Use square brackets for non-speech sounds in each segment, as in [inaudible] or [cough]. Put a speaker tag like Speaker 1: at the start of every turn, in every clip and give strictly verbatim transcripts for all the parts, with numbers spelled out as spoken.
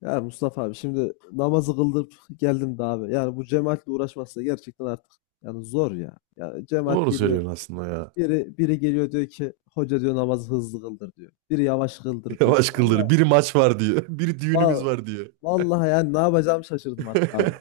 Speaker 1: Ya Mustafa abi şimdi namazı kıldım geldim de abi. Yani bu cemaatle uğraşması da gerçekten artık yani zor ya. Yani cemaat
Speaker 2: Doğru
Speaker 1: geliyor,
Speaker 2: söylüyorsun aslında ya.
Speaker 1: biri biri geliyor diyor ki hoca, diyor, namazı hızlı kıldır diyor. Biri yavaş kıldır
Speaker 2: [laughs]
Speaker 1: diyor.
Speaker 2: Yavaş
Speaker 1: Vallahi
Speaker 2: kıldır. Bir maç var diyor. [laughs] Bir düğünümüz
Speaker 1: va-
Speaker 2: var diyor.
Speaker 1: vallahi yani ne yapacağımı
Speaker 2: [laughs]
Speaker 1: şaşırdım artık abi.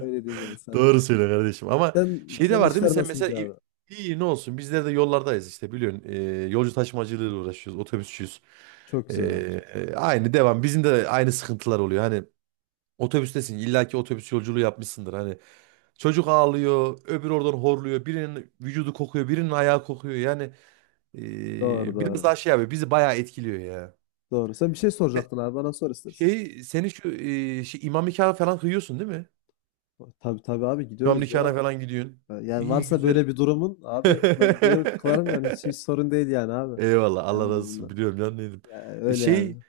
Speaker 1: Öyle diyeyim yani sana.
Speaker 2: Doğru söyle kardeşim.
Speaker 1: [laughs]
Speaker 2: Ama
Speaker 1: Sen
Speaker 2: şey de
Speaker 1: senin
Speaker 2: var değil mi?
Speaker 1: işler
Speaker 2: Sen
Speaker 1: nasıl
Speaker 2: mesela
Speaker 1: gidiyor
Speaker 2: i-
Speaker 1: abi?
Speaker 2: iyi ne olsun? Bizler de yollardayız işte biliyorsun. Ee, yolcu taşımacılığıyla uğraşıyoruz. Otobüsçüyüz.
Speaker 1: Çok
Speaker 2: Ee,
Speaker 1: güzel abi. Çok. Güzel.
Speaker 2: e, aynı devam. Bizim de aynı sıkıntılar oluyor. Hani otobüstesin. İllaki otobüs yolculuğu yapmışsındır. Hani çocuk ağlıyor. Öbür oradan horluyor. Birinin vücudu kokuyor. Birinin ayağı kokuyor. Yani
Speaker 1: Doğru,
Speaker 2: ee, biraz
Speaker 1: doğru.
Speaker 2: daha şey abi bizi bayağı etkiliyor ya.
Speaker 1: Doğru. Sen bir şey
Speaker 2: E,
Speaker 1: soracaktın abi, bana sor istersen.
Speaker 2: Şey seni şu e, şey, imam nikahı falan kıyıyorsun değil mi?
Speaker 1: Tabii tabii abi,
Speaker 2: İmam
Speaker 1: gidiyoruz
Speaker 2: nikahına
Speaker 1: ya.
Speaker 2: falan gidiyorsun.
Speaker 1: Yani
Speaker 2: İyi
Speaker 1: varsa
Speaker 2: güzel.
Speaker 1: böyle bir durumun abi, ben gelir kılarım yani, hiç, hiç
Speaker 2: [laughs]
Speaker 1: sorun değil yani abi.
Speaker 2: Eyvallah Allah razı
Speaker 1: Yani,
Speaker 2: olsun biliyorum lan dedim. E,
Speaker 1: öyle
Speaker 2: Şey
Speaker 1: yani.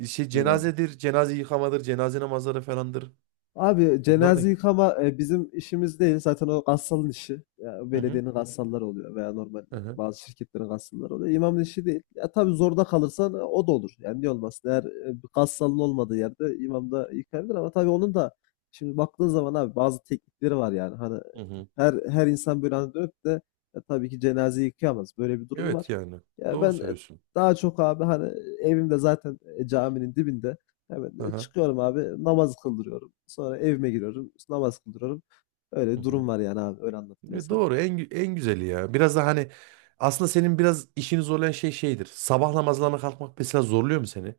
Speaker 2: e, şey
Speaker 1: Buyur abi.
Speaker 2: cenazedir, cenaze yıkamadır, cenaze namazları falandır.
Speaker 1: Abi
Speaker 2: Bunlar da.
Speaker 1: cenaze yıkama e, bizim işimiz değil. Zaten o gassalın işi. Ya,
Speaker 2: Hı hı.
Speaker 1: belediyenin gassalları oluyor veya normal e,
Speaker 2: Hı hı.
Speaker 1: bazı şirketlerin gassalları oluyor. İmamın işi değil. Ya tabii zorda kalırsan e, o da olur. Yani niye olmasın? Eğer e, bir gassalın olmadığı yerde imam da yıkayabilir, ama tabii onun da, şimdi baktığın zaman abi, bazı teknikleri var yani. Hani
Speaker 2: Hı hı.
Speaker 1: her her insan böyle hani dönüp de e, tabii ki cenaze yıkayamaz. Böyle bir durum var.
Speaker 2: Evet yani
Speaker 1: Ya
Speaker 2: doğru
Speaker 1: ben e,
Speaker 2: söylüyorsun.
Speaker 1: daha çok abi hani evimde zaten, e, caminin dibinde. Evet, e,
Speaker 2: Aha.
Speaker 1: çıkıyorum abi, namaz kıldırıyorum. Sonra evime giriyorum, işte namaz kıldırıyorum.
Speaker 2: Hı
Speaker 1: Öyle
Speaker 2: hı.
Speaker 1: durum var yani abi, öyle anlattım ben
Speaker 2: E,
Speaker 1: sana.
Speaker 2: doğru en gü- en güzeli ya. Biraz da hani aslında senin biraz işini zorlayan şey şeydir. Sabah namazlarına kalkmak mesela zorluyor mu seni?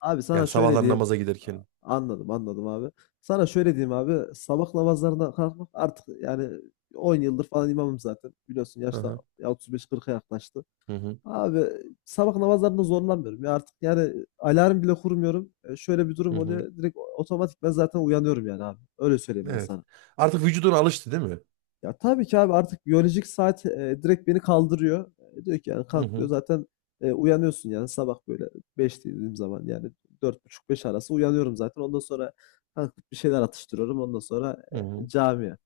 Speaker 1: Abi sana
Speaker 2: Yani
Speaker 1: şöyle
Speaker 2: sabahlar
Speaker 1: diyeyim,
Speaker 2: namaza giderken.
Speaker 1: anladım anladım abi. Sana şöyle diyeyim abi, sabah namazlarına kalkmak artık yani on yıldır falan imamım zaten. Biliyorsun yaşta
Speaker 2: Aha.
Speaker 1: otuz beş kırka yaklaştı.
Speaker 2: Hı hı.
Speaker 1: Abi sabah namazlarında zorlanmıyorum ya artık, yani alarm bile kurmuyorum. E, şöyle bir
Speaker 2: Hı
Speaker 1: durum
Speaker 2: hı.
Speaker 1: oluyor, direkt otomatik ben zaten uyanıyorum yani abi. Öyle söyleyeyim ben
Speaker 2: Evet.
Speaker 1: sana.
Speaker 2: Artık vücuduna alıştı değil mi?
Speaker 1: Ya tabii ki abi, artık biyolojik saat, eee, direkt beni kaldırıyor. Eee, diyor ki yani
Speaker 2: Hı
Speaker 1: kalk diyor.
Speaker 2: hı.
Speaker 1: Zaten, eee, uyanıyorsun yani sabah böyle beş dediğim zaman yani, dört buçuk beş arası uyanıyorum zaten. Ondan sonra kalkıp bir şeyler atıştırıyorum. Ondan sonra,
Speaker 2: Hı
Speaker 1: eee,
Speaker 2: hı.
Speaker 1: camiye.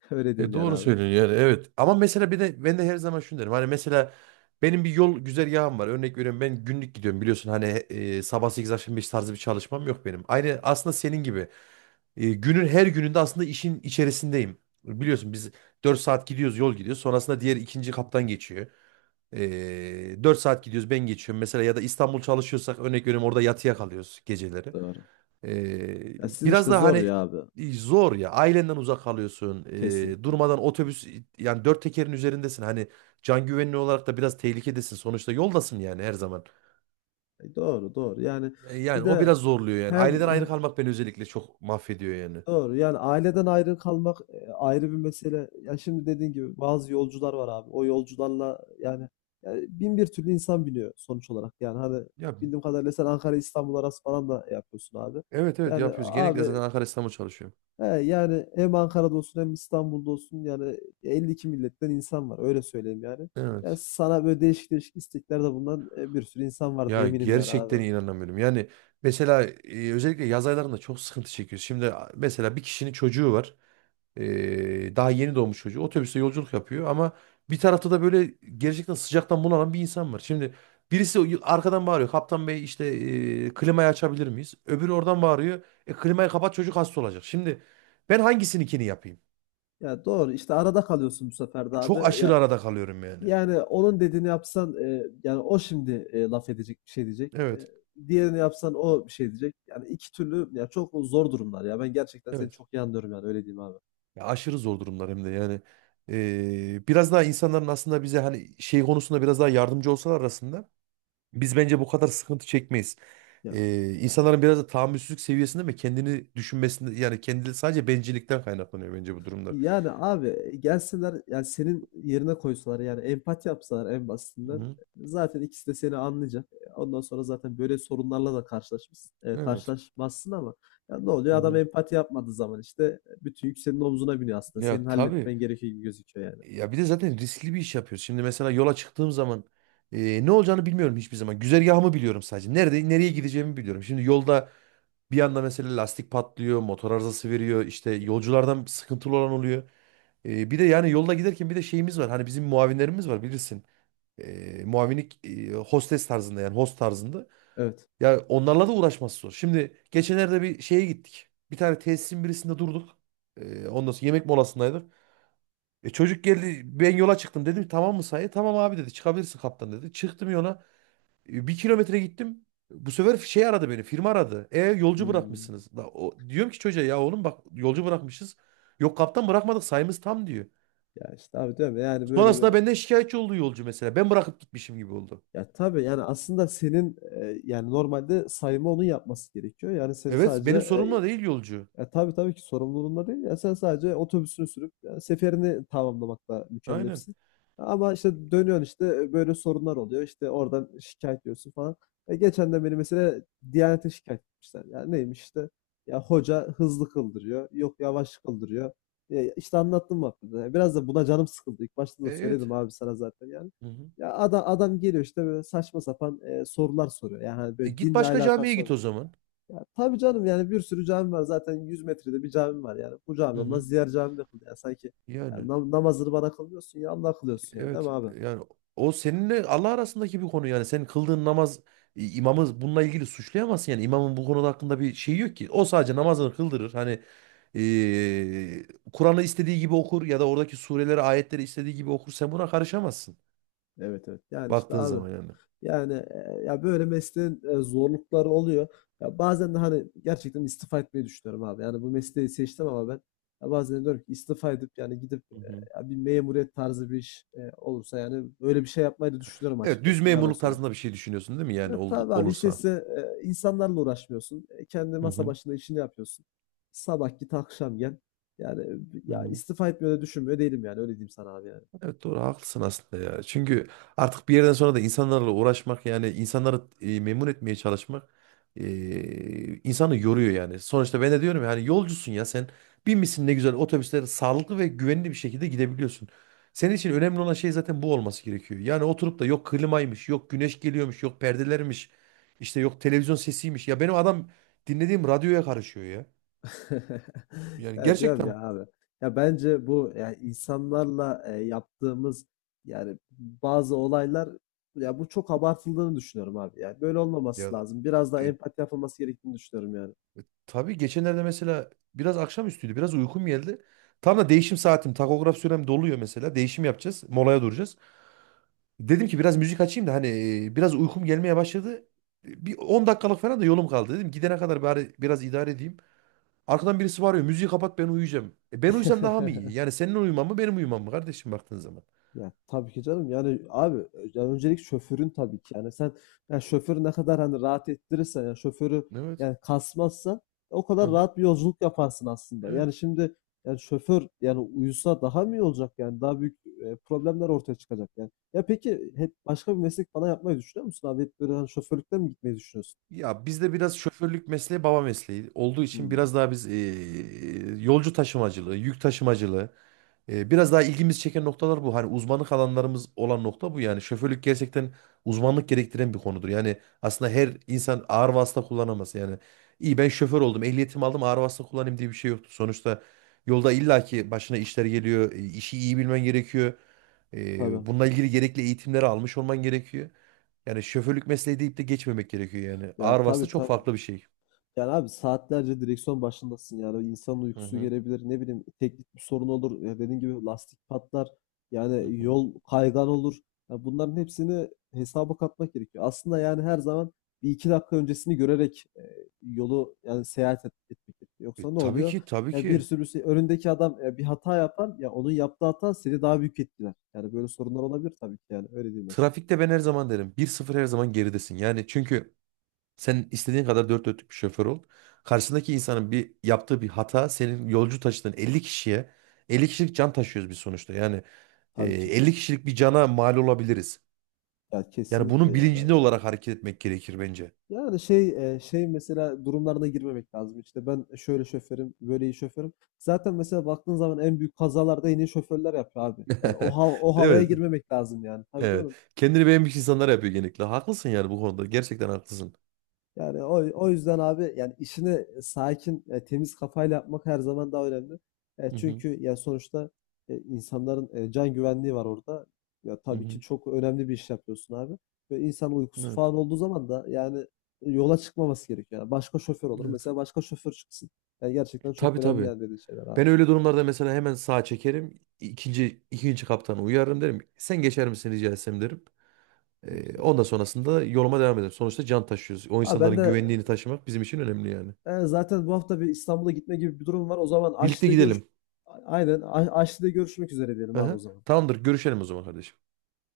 Speaker 1: [laughs] Öyle
Speaker 2: E
Speaker 1: diyeyim yani
Speaker 2: doğru
Speaker 1: abi.
Speaker 2: söylüyorsun yani evet. Ama mesela bir de ben de her zaman şunu derim. Hani mesela benim bir yol güzergahım var. Örnek veriyorum ben günlük gidiyorum biliyorsun. Hani e, sabah sekiz akşam beş tarzı bir çalışmam yok benim. Aynı aslında senin gibi. E, günün her gününde aslında işin içerisindeyim. Biliyorsun biz dört saat gidiyoruz, yol gidiyoruz. Sonrasında diğer ikinci kaptan geçiyor. E, dört saat gidiyoruz, ben geçiyorum. Mesela ya da İstanbul çalışıyorsak, örnek veriyorum, orada yatıya kalıyoruz geceleri.
Speaker 1: Doğru.
Speaker 2: Ee,
Speaker 1: Ya sizin
Speaker 2: biraz
Speaker 1: işte
Speaker 2: da
Speaker 1: zor
Speaker 2: hani
Speaker 1: ya abi.
Speaker 2: e, zor ya. Ailenden uzak kalıyorsun. Ee,
Speaker 1: Kesinlikle.
Speaker 2: durmadan otobüs, yani dört tekerin üzerindesin. Hani can güvenliği olarak da biraz tehlikedesin. Sonuçta yoldasın yani her zaman.
Speaker 1: E, doğru, doğru. Yani
Speaker 2: E,
Speaker 1: bir
Speaker 2: yani o biraz
Speaker 1: de
Speaker 2: zorluyor yani.
Speaker 1: hem.
Speaker 2: Aileden ayrı kalmak beni özellikle çok mahvediyor yani.
Speaker 1: Doğru. Yani aileden ayrı kalmak e, ayrı bir mesele. Ya şimdi dediğin gibi bazı yolcular var abi. O yolcularla yani, yani bin bir türlü insan biniyor sonuç olarak. Yani hani
Speaker 2: Ya,
Speaker 1: bildiğim kadarıyla sen Ankara İstanbul arası falan da yapıyorsun abi.
Speaker 2: evet, evet,
Speaker 1: Yani
Speaker 2: yapıyoruz. Genellikle
Speaker 1: abi,
Speaker 2: zaten Ankara İstanbul çalışıyorum.
Speaker 1: he, yani hem Ankara'da olsun hem İstanbul'da olsun yani elli iki milletten insan var. Öyle söyleyeyim yani. Ya
Speaker 2: Evet.
Speaker 1: sana böyle değişik değişik isteklerde bulunan e, bir sürü insan vardır
Speaker 2: Ya
Speaker 1: eminim yani abi.
Speaker 2: gerçekten inanamıyorum. Yani mesela e, özellikle yaz aylarında çok sıkıntı çekiyoruz. Şimdi a- mesela bir kişinin çocuğu var. Ee, daha yeni doğmuş çocuğu. Otobüste yolculuk yapıyor ama bir tarafta da böyle gerçekten sıcaktan bunalan bir insan var. Şimdi birisi arkadan bağırıyor. Kaptan Bey işte e, klimayı açabilir miyiz? Öbürü oradan bağırıyor. E, klimayı kapat, çocuk hasta olacak. Şimdi ben hangisininkini yapayım?
Speaker 1: Ya doğru, işte arada kalıyorsun bu sefer de abi.
Speaker 2: Çok aşırı
Speaker 1: Ya,
Speaker 2: arada kalıyorum yani.
Speaker 1: yani onun dediğini yapsan, eee, yani o şimdi, eee, laf edecek, bir şey diyecek. Eee,
Speaker 2: Evet.
Speaker 1: diğerini yapsan o bir şey diyecek. Yani iki türlü ya, çok zor durumlar ya. Ben gerçekten seni
Speaker 2: Evet.
Speaker 1: çok iyi anlıyorum yani, öyle diyeyim abi.
Speaker 2: Ya aşırı zor durumlar hem de yani. Ee, biraz daha insanların aslında bize hani şey konusunda biraz daha yardımcı olsalar arasında biz bence bu kadar sıkıntı çekmeyiz.
Speaker 1: Ya
Speaker 2: Ee, insanların biraz da tahammülsüzlük seviyesinde mi kendini düşünmesinde, yani kendi sadece bencillikten kaynaklanıyor bence bu durumlar.
Speaker 1: yani abi, eee, gelseler yani senin yerine koysalar yani empati yapsalar, en
Speaker 2: Hı
Speaker 1: basitinden
Speaker 2: hı.
Speaker 1: zaten ikisi de seni anlayacak. E, ondan sonra zaten böyle sorunlarla da karşılaşmış eee,
Speaker 2: Evet.
Speaker 1: karşılaşmazsın ama ya ne
Speaker 2: Hı
Speaker 1: oluyor? Adam
Speaker 2: hı.
Speaker 1: empati yapmadığı zaman işte e, bütün yük senin omzuna biniyor aslında. Senin
Speaker 2: Ya tabii.
Speaker 1: halletmen gerekiyor gibi gözüküyor yani.
Speaker 2: Ya bir de zaten riskli bir iş yapıyoruz. Şimdi mesela yola çıktığım zaman e, ne olacağını bilmiyorum hiçbir zaman. Güzergahımı biliyorum sadece. Nerede nereye gideceğimi biliyorum. Şimdi yolda bir anda mesela lastik patlıyor, motor arızası veriyor, işte yolculardan sıkıntılı olan oluyor. E, bir de yani yolda giderken bir de şeyimiz var. Hani bizim muavinlerimiz var bilirsin. e, muavinlik e, hostes tarzında, yani host tarzında.
Speaker 1: Evet.
Speaker 2: Ya onlarla da uğraşması zor. Şimdi geçenlerde bir şeye gittik. Bir tane tesisin birisinde durduk. E, ondan sonra yemek molasındaydık. E, çocuk geldi, ben yola çıktım dedim, tamam mı sayı? Tamam abi dedi, çıkabilirsin kaptan dedi. Çıktım yola. E, bir kilometre gittim. Bu sefer şey aradı, beni firma aradı. E yolcu
Speaker 1: Hımm.
Speaker 2: bırakmışsınız. Da, o, diyorum ki çocuğa, ya oğlum bak yolcu bırakmışız. Yok kaptan, bırakmadık, sayımız tam diyor.
Speaker 1: Ya, işte abi, diyorum ya, yani böyle
Speaker 2: Sonrasında
Speaker 1: böyle.
Speaker 2: benden şikayetçi oldu yolcu mesela. Ben bırakıp gitmişim gibi oldu.
Speaker 1: Ya, tabii, yani aslında senin, eee, yani normalde sayma onun yapması gerekiyor. Yani senin
Speaker 2: Evet,
Speaker 1: sadece,
Speaker 2: benim sorumla değil yolcu.
Speaker 1: ya tabii tabii ki sorumluluğunda değil. Ya sen sadece otobüsünü sürüp ya, seferini tamamlamakla
Speaker 2: Aynen.
Speaker 1: mükellefsin. Ama işte dönüyorsun, işte e, böyle sorunlar oluyor. İşte oradan şikayet ediyorsun falan. E geçen de beni mesela Diyanet'e şikayet etmişler. Ya neymiş işte, ya hoca hızlı kıldırıyor. Yok, yavaş kıldırıyor. E, işte anlattım bak. Burada. Biraz da buna canım sıkıldı. İlk başta
Speaker 2: E,
Speaker 1: da
Speaker 2: evet.
Speaker 1: söyledim abi sana zaten yani.
Speaker 2: Hı hı.
Speaker 1: Ya adam, adam geliyor işte böyle saçma sapan e, sorular soruyor. Yani hani
Speaker 2: E,
Speaker 1: böyle
Speaker 2: git
Speaker 1: dinle
Speaker 2: başka camiye
Speaker 1: alakası
Speaker 2: git
Speaker 1: olan.
Speaker 2: o zaman.
Speaker 1: Ya tabii canım, yani bir sürü cami var zaten, yüz metrede bir cami var yani, bu cami
Speaker 2: Hı hı.
Speaker 1: olmaz diğer cami de kıl yani, sanki yani
Speaker 2: Yani
Speaker 1: nam- namazını bana kılmıyorsun ya, Allah kılıyorsun yani, değil
Speaker 2: evet,
Speaker 1: mi abi?
Speaker 2: yani o seninle Allah arasındaki bir konu, yani senin kıldığın namaz, i- imamı bununla ilgili suçlayamazsın, yani imamın bu konuda hakkında bir şey yok ki. O sadece namazını kıldırır. Hani e, Kur'an'ı istediği gibi okur ya da oradaki sureleri, ayetleri istediği gibi okur. Sen buna karışamazsın
Speaker 1: Evet evet, yani işte
Speaker 2: baktığın
Speaker 1: abi,
Speaker 2: zaman yani.
Speaker 1: yani e, ya böyle mesleğin e, zorlukları oluyor ya. Bazen de hani gerçekten istifa etmeyi düşünüyorum abi, yani bu mesleği seçtim ama ben, ya bazen diyorum ki istifa edip yani gidip,
Speaker 2: Hı
Speaker 1: e,
Speaker 2: hı.
Speaker 1: ya bir memuriyet tarzı bir iş e, olursa yani böyle bir şey yapmayı da düşünüyorum
Speaker 2: Evet, düz
Speaker 1: açıkçası, ne yalan
Speaker 2: memurluk
Speaker 1: söyleyeyim.
Speaker 2: tarzında bir şey düşünüyorsun değil mi yani
Speaker 1: Ya
Speaker 2: ol-
Speaker 1: tabii abi, işte
Speaker 2: olursa?
Speaker 1: size, e, insanlarla uğraşmıyorsun. E, kendi
Speaker 2: Hı
Speaker 1: masa
Speaker 2: hı.
Speaker 1: başında işini yapıyorsun. Sabah git, akşam gel. Yani e,
Speaker 2: Hı
Speaker 1: ya
Speaker 2: hı.
Speaker 1: istifa etmiyor da düşünmüyor değilim yani, öyle diyeyim sana abi yani.
Speaker 2: Evet, doğru haklısın aslında ya. Çünkü artık bir yerden sonra da insanlarla uğraşmak, yani insanları e, memnun etmeye çalışmak e, insanı yoruyor yani. Sonuçta ben de diyorum yani yolcusun ya sen, binmişsin ne güzel otobüslere, sağlıklı ve güvenli bir şekilde gidebiliyorsun. Senin için önemli olan şey zaten bu olması gerekiyor. Yani oturup da yok klimaymış, yok güneş geliyormuş, yok perdelermiş, işte yok televizyon sesiymiş. Ya benim adam dinlediğim radyoya karışıyor ya.
Speaker 1: [laughs]
Speaker 2: Yani
Speaker 1: Ya diyorum
Speaker 2: gerçekten
Speaker 1: ya abi. Ya bence bu yani insanlarla e, yaptığımız yani bazı olaylar, ya bu çok abartıldığını düşünüyorum abi. Yani böyle
Speaker 2: ya.
Speaker 1: olmaması lazım. Biraz daha
Speaker 2: e,
Speaker 1: empati yapılması gerektiğini düşünüyorum yani.
Speaker 2: Tabii geçenlerde mesela biraz akşamüstüydü. Biraz uykum geldi. Tam da değişim saatim. Takograf sürem doluyor mesela. Değişim yapacağız. Molaya duracağız. Dedim ki biraz müzik açayım da hani e, biraz uykum gelmeye başladı. Bir on dakikalık falan da yolum kaldı. Dedim gidene kadar bari biraz idare edeyim. Arkadan birisi bağırıyor, müziği kapat ben uyuyacağım. E, ben uyusam daha mı iyi?
Speaker 1: [laughs]
Speaker 2: Yani senin uyuman mı benim uyumam mı kardeşim baktığın zaman.
Speaker 1: Ya tabii ki canım. Yani abi, ya öncelik şoförün tabii ki. Yani sen, ya şoförü ne kadar hani rahat ettirirsen ya, şoförü
Speaker 2: Evet.
Speaker 1: yani kasmazsa o kadar
Speaker 2: Aha,
Speaker 1: rahat bir yolculuk yaparsın aslında. Yani
Speaker 2: evet.
Speaker 1: şimdi yani şoför yani, uyusa daha mı iyi olacak yani, daha büyük e, problemler ortaya çıkacak yani. Ya peki hep başka bir meslek bana yapmayı düşünüyor musun abi? Hep böyle hani şoförlükten mi gitmeyi düşünüyorsun?
Speaker 2: Ya bizde biraz şoförlük mesleği baba mesleği olduğu için
Speaker 1: Hmm,
Speaker 2: biraz daha biz e, yolcu taşımacılığı, yük taşımacılığı e, biraz daha ilgimiz çeken noktalar bu. Hani uzmanlık alanlarımız olan nokta bu yani. Şoförlük gerçekten uzmanlık gerektiren bir konudur. Yani aslında her insan ağır vasıta kullanamaz. Yani iyi ben şoför oldum, ehliyetimi aldım, ağır vasıta kullanayım diye bir şey yoktur. Sonuçta yolda illaki başına işler geliyor, e, işi iyi bilmen gerekiyor. E,
Speaker 1: tabii.
Speaker 2: bununla ilgili gerekli eğitimleri almış olman gerekiyor. Yani şoförlük mesleği deyip de geçmemek gerekiyor yani. Ağır
Speaker 1: Ya
Speaker 2: vasıta
Speaker 1: tabii
Speaker 2: çok
Speaker 1: tabii.
Speaker 2: farklı bir şey.
Speaker 1: Yani abi saatlerce direksiyon başındasın, yani insanın
Speaker 2: Hı
Speaker 1: uykusu
Speaker 2: hı.
Speaker 1: gelebilir, ne bileyim teknik bir sorun olur ya, dediğin gibi lastik patlar
Speaker 2: Hı
Speaker 1: yani,
Speaker 2: hı.
Speaker 1: yol kaygan olur ya, bunların hepsini hesaba katmak gerekiyor. Aslında yani her zaman bir iki dakika öncesini görerek e, yolu yani seyahat et, etmek gerekiyor.
Speaker 2: E,
Speaker 1: Yoksa ne
Speaker 2: tabii
Speaker 1: oluyor?
Speaker 2: ki, tabii
Speaker 1: Ya bir
Speaker 2: ki.
Speaker 1: sürü şey, önündeki adam e, bir hata yapar ya, onun yaptığı hata seni daha büyük etkiler. Yani böyle sorunlar olabilir tabii ki yani, öyle değil mesela.
Speaker 2: Trafikte ben her zaman derim, bir sıfır her zaman geridesin. Yani çünkü sen istediğin kadar dört dörtlük bir şoför ol, karşındaki insanın bir yaptığı bir hata senin yolcu taşıdığın elli kişiye, elli kişilik can taşıyoruz biz sonuçta. Yani e,
Speaker 1: Tabii ki.
Speaker 2: elli kişilik bir cana mal olabiliriz.
Speaker 1: Ya
Speaker 2: Yani
Speaker 1: kesinlikle
Speaker 2: bunun
Speaker 1: yani
Speaker 2: bilincinde
Speaker 1: abi.
Speaker 2: olarak hareket etmek gerekir bence.
Speaker 1: Yani şey e, şey mesela durumlarına girmemek lazım. İşte ben şöyle şoförüm, böyle iyi şoförüm. Zaten mesela baktığın zaman en büyük kazalarda yine iyi şoförler yapıyor abi. Yani o
Speaker 2: [laughs]
Speaker 1: hav- o
Speaker 2: Değil
Speaker 1: havaya
Speaker 2: mi?
Speaker 1: girmemek lazım yani. Tabii
Speaker 2: Evet.
Speaker 1: canım.
Speaker 2: Kendini beğenmiş insanlar yapıyor genellikle. Haklısın yani bu konuda. Gerçekten haklısın.
Speaker 1: Yani o, o yüzden abi yani işini e, sakin, e, temiz kafayla yapmak her zaman daha önemli. E,
Speaker 2: Hı hı.
Speaker 1: çünkü ya sonuçta e, insanların e, can güvenliği var orada. Ya
Speaker 2: Hı
Speaker 1: tabii ki
Speaker 2: hı.
Speaker 1: çok önemli bir iş yapıyorsun abi. Ve insan uykusu
Speaker 2: Evet.
Speaker 1: falan olduğu zaman da yani e, yola çıkmaması gerekiyor. Yani başka şoför olur.
Speaker 2: Evet.
Speaker 1: Mesela başka şoför çıksın. Yani gerçekten çok
Speaker 2: Tabii,
Speaker 1: önemli
Speaker 2: tabii.
Speaker 1: yani dediğin şeyler
Speaker 2: Ben
Speaker 1: abi.
Speaker 2: öyle durumlarda mesela hemen sağa çekerim. İkinci, ikinci kaptanı uyarırım derim. Sen geçer misin rica etsem derim.
Speaker 1: Çok
Speaker 2: Ee,
Speaker 1: güzel.
Speaker 2: ondan sonrasında yoluma devam ederim. Sonuçta can taşıyoruz. O
Speaker 1: Abi ben
Speaker 2: insanların
Speaker 1: de
Speaker 2: güvenliğini taşımak bizim için önemli yani.
Speaker 1: e, zaten bu hafta bir İstanbul'a gitme gibi bir durum var. O zaman
Speaker 2: Birlikte
Speaker 1: Aşli'de görüş,
Speaker 2: gidelim.
Speaker 1: aynen, A- Aşli'de görüşmek üzere diyelim abi o
Speaker 2: Aha.
Speaker 1: zaman.
Speaker 2: Tamamdır. Görüşelim o zaman kardeşim.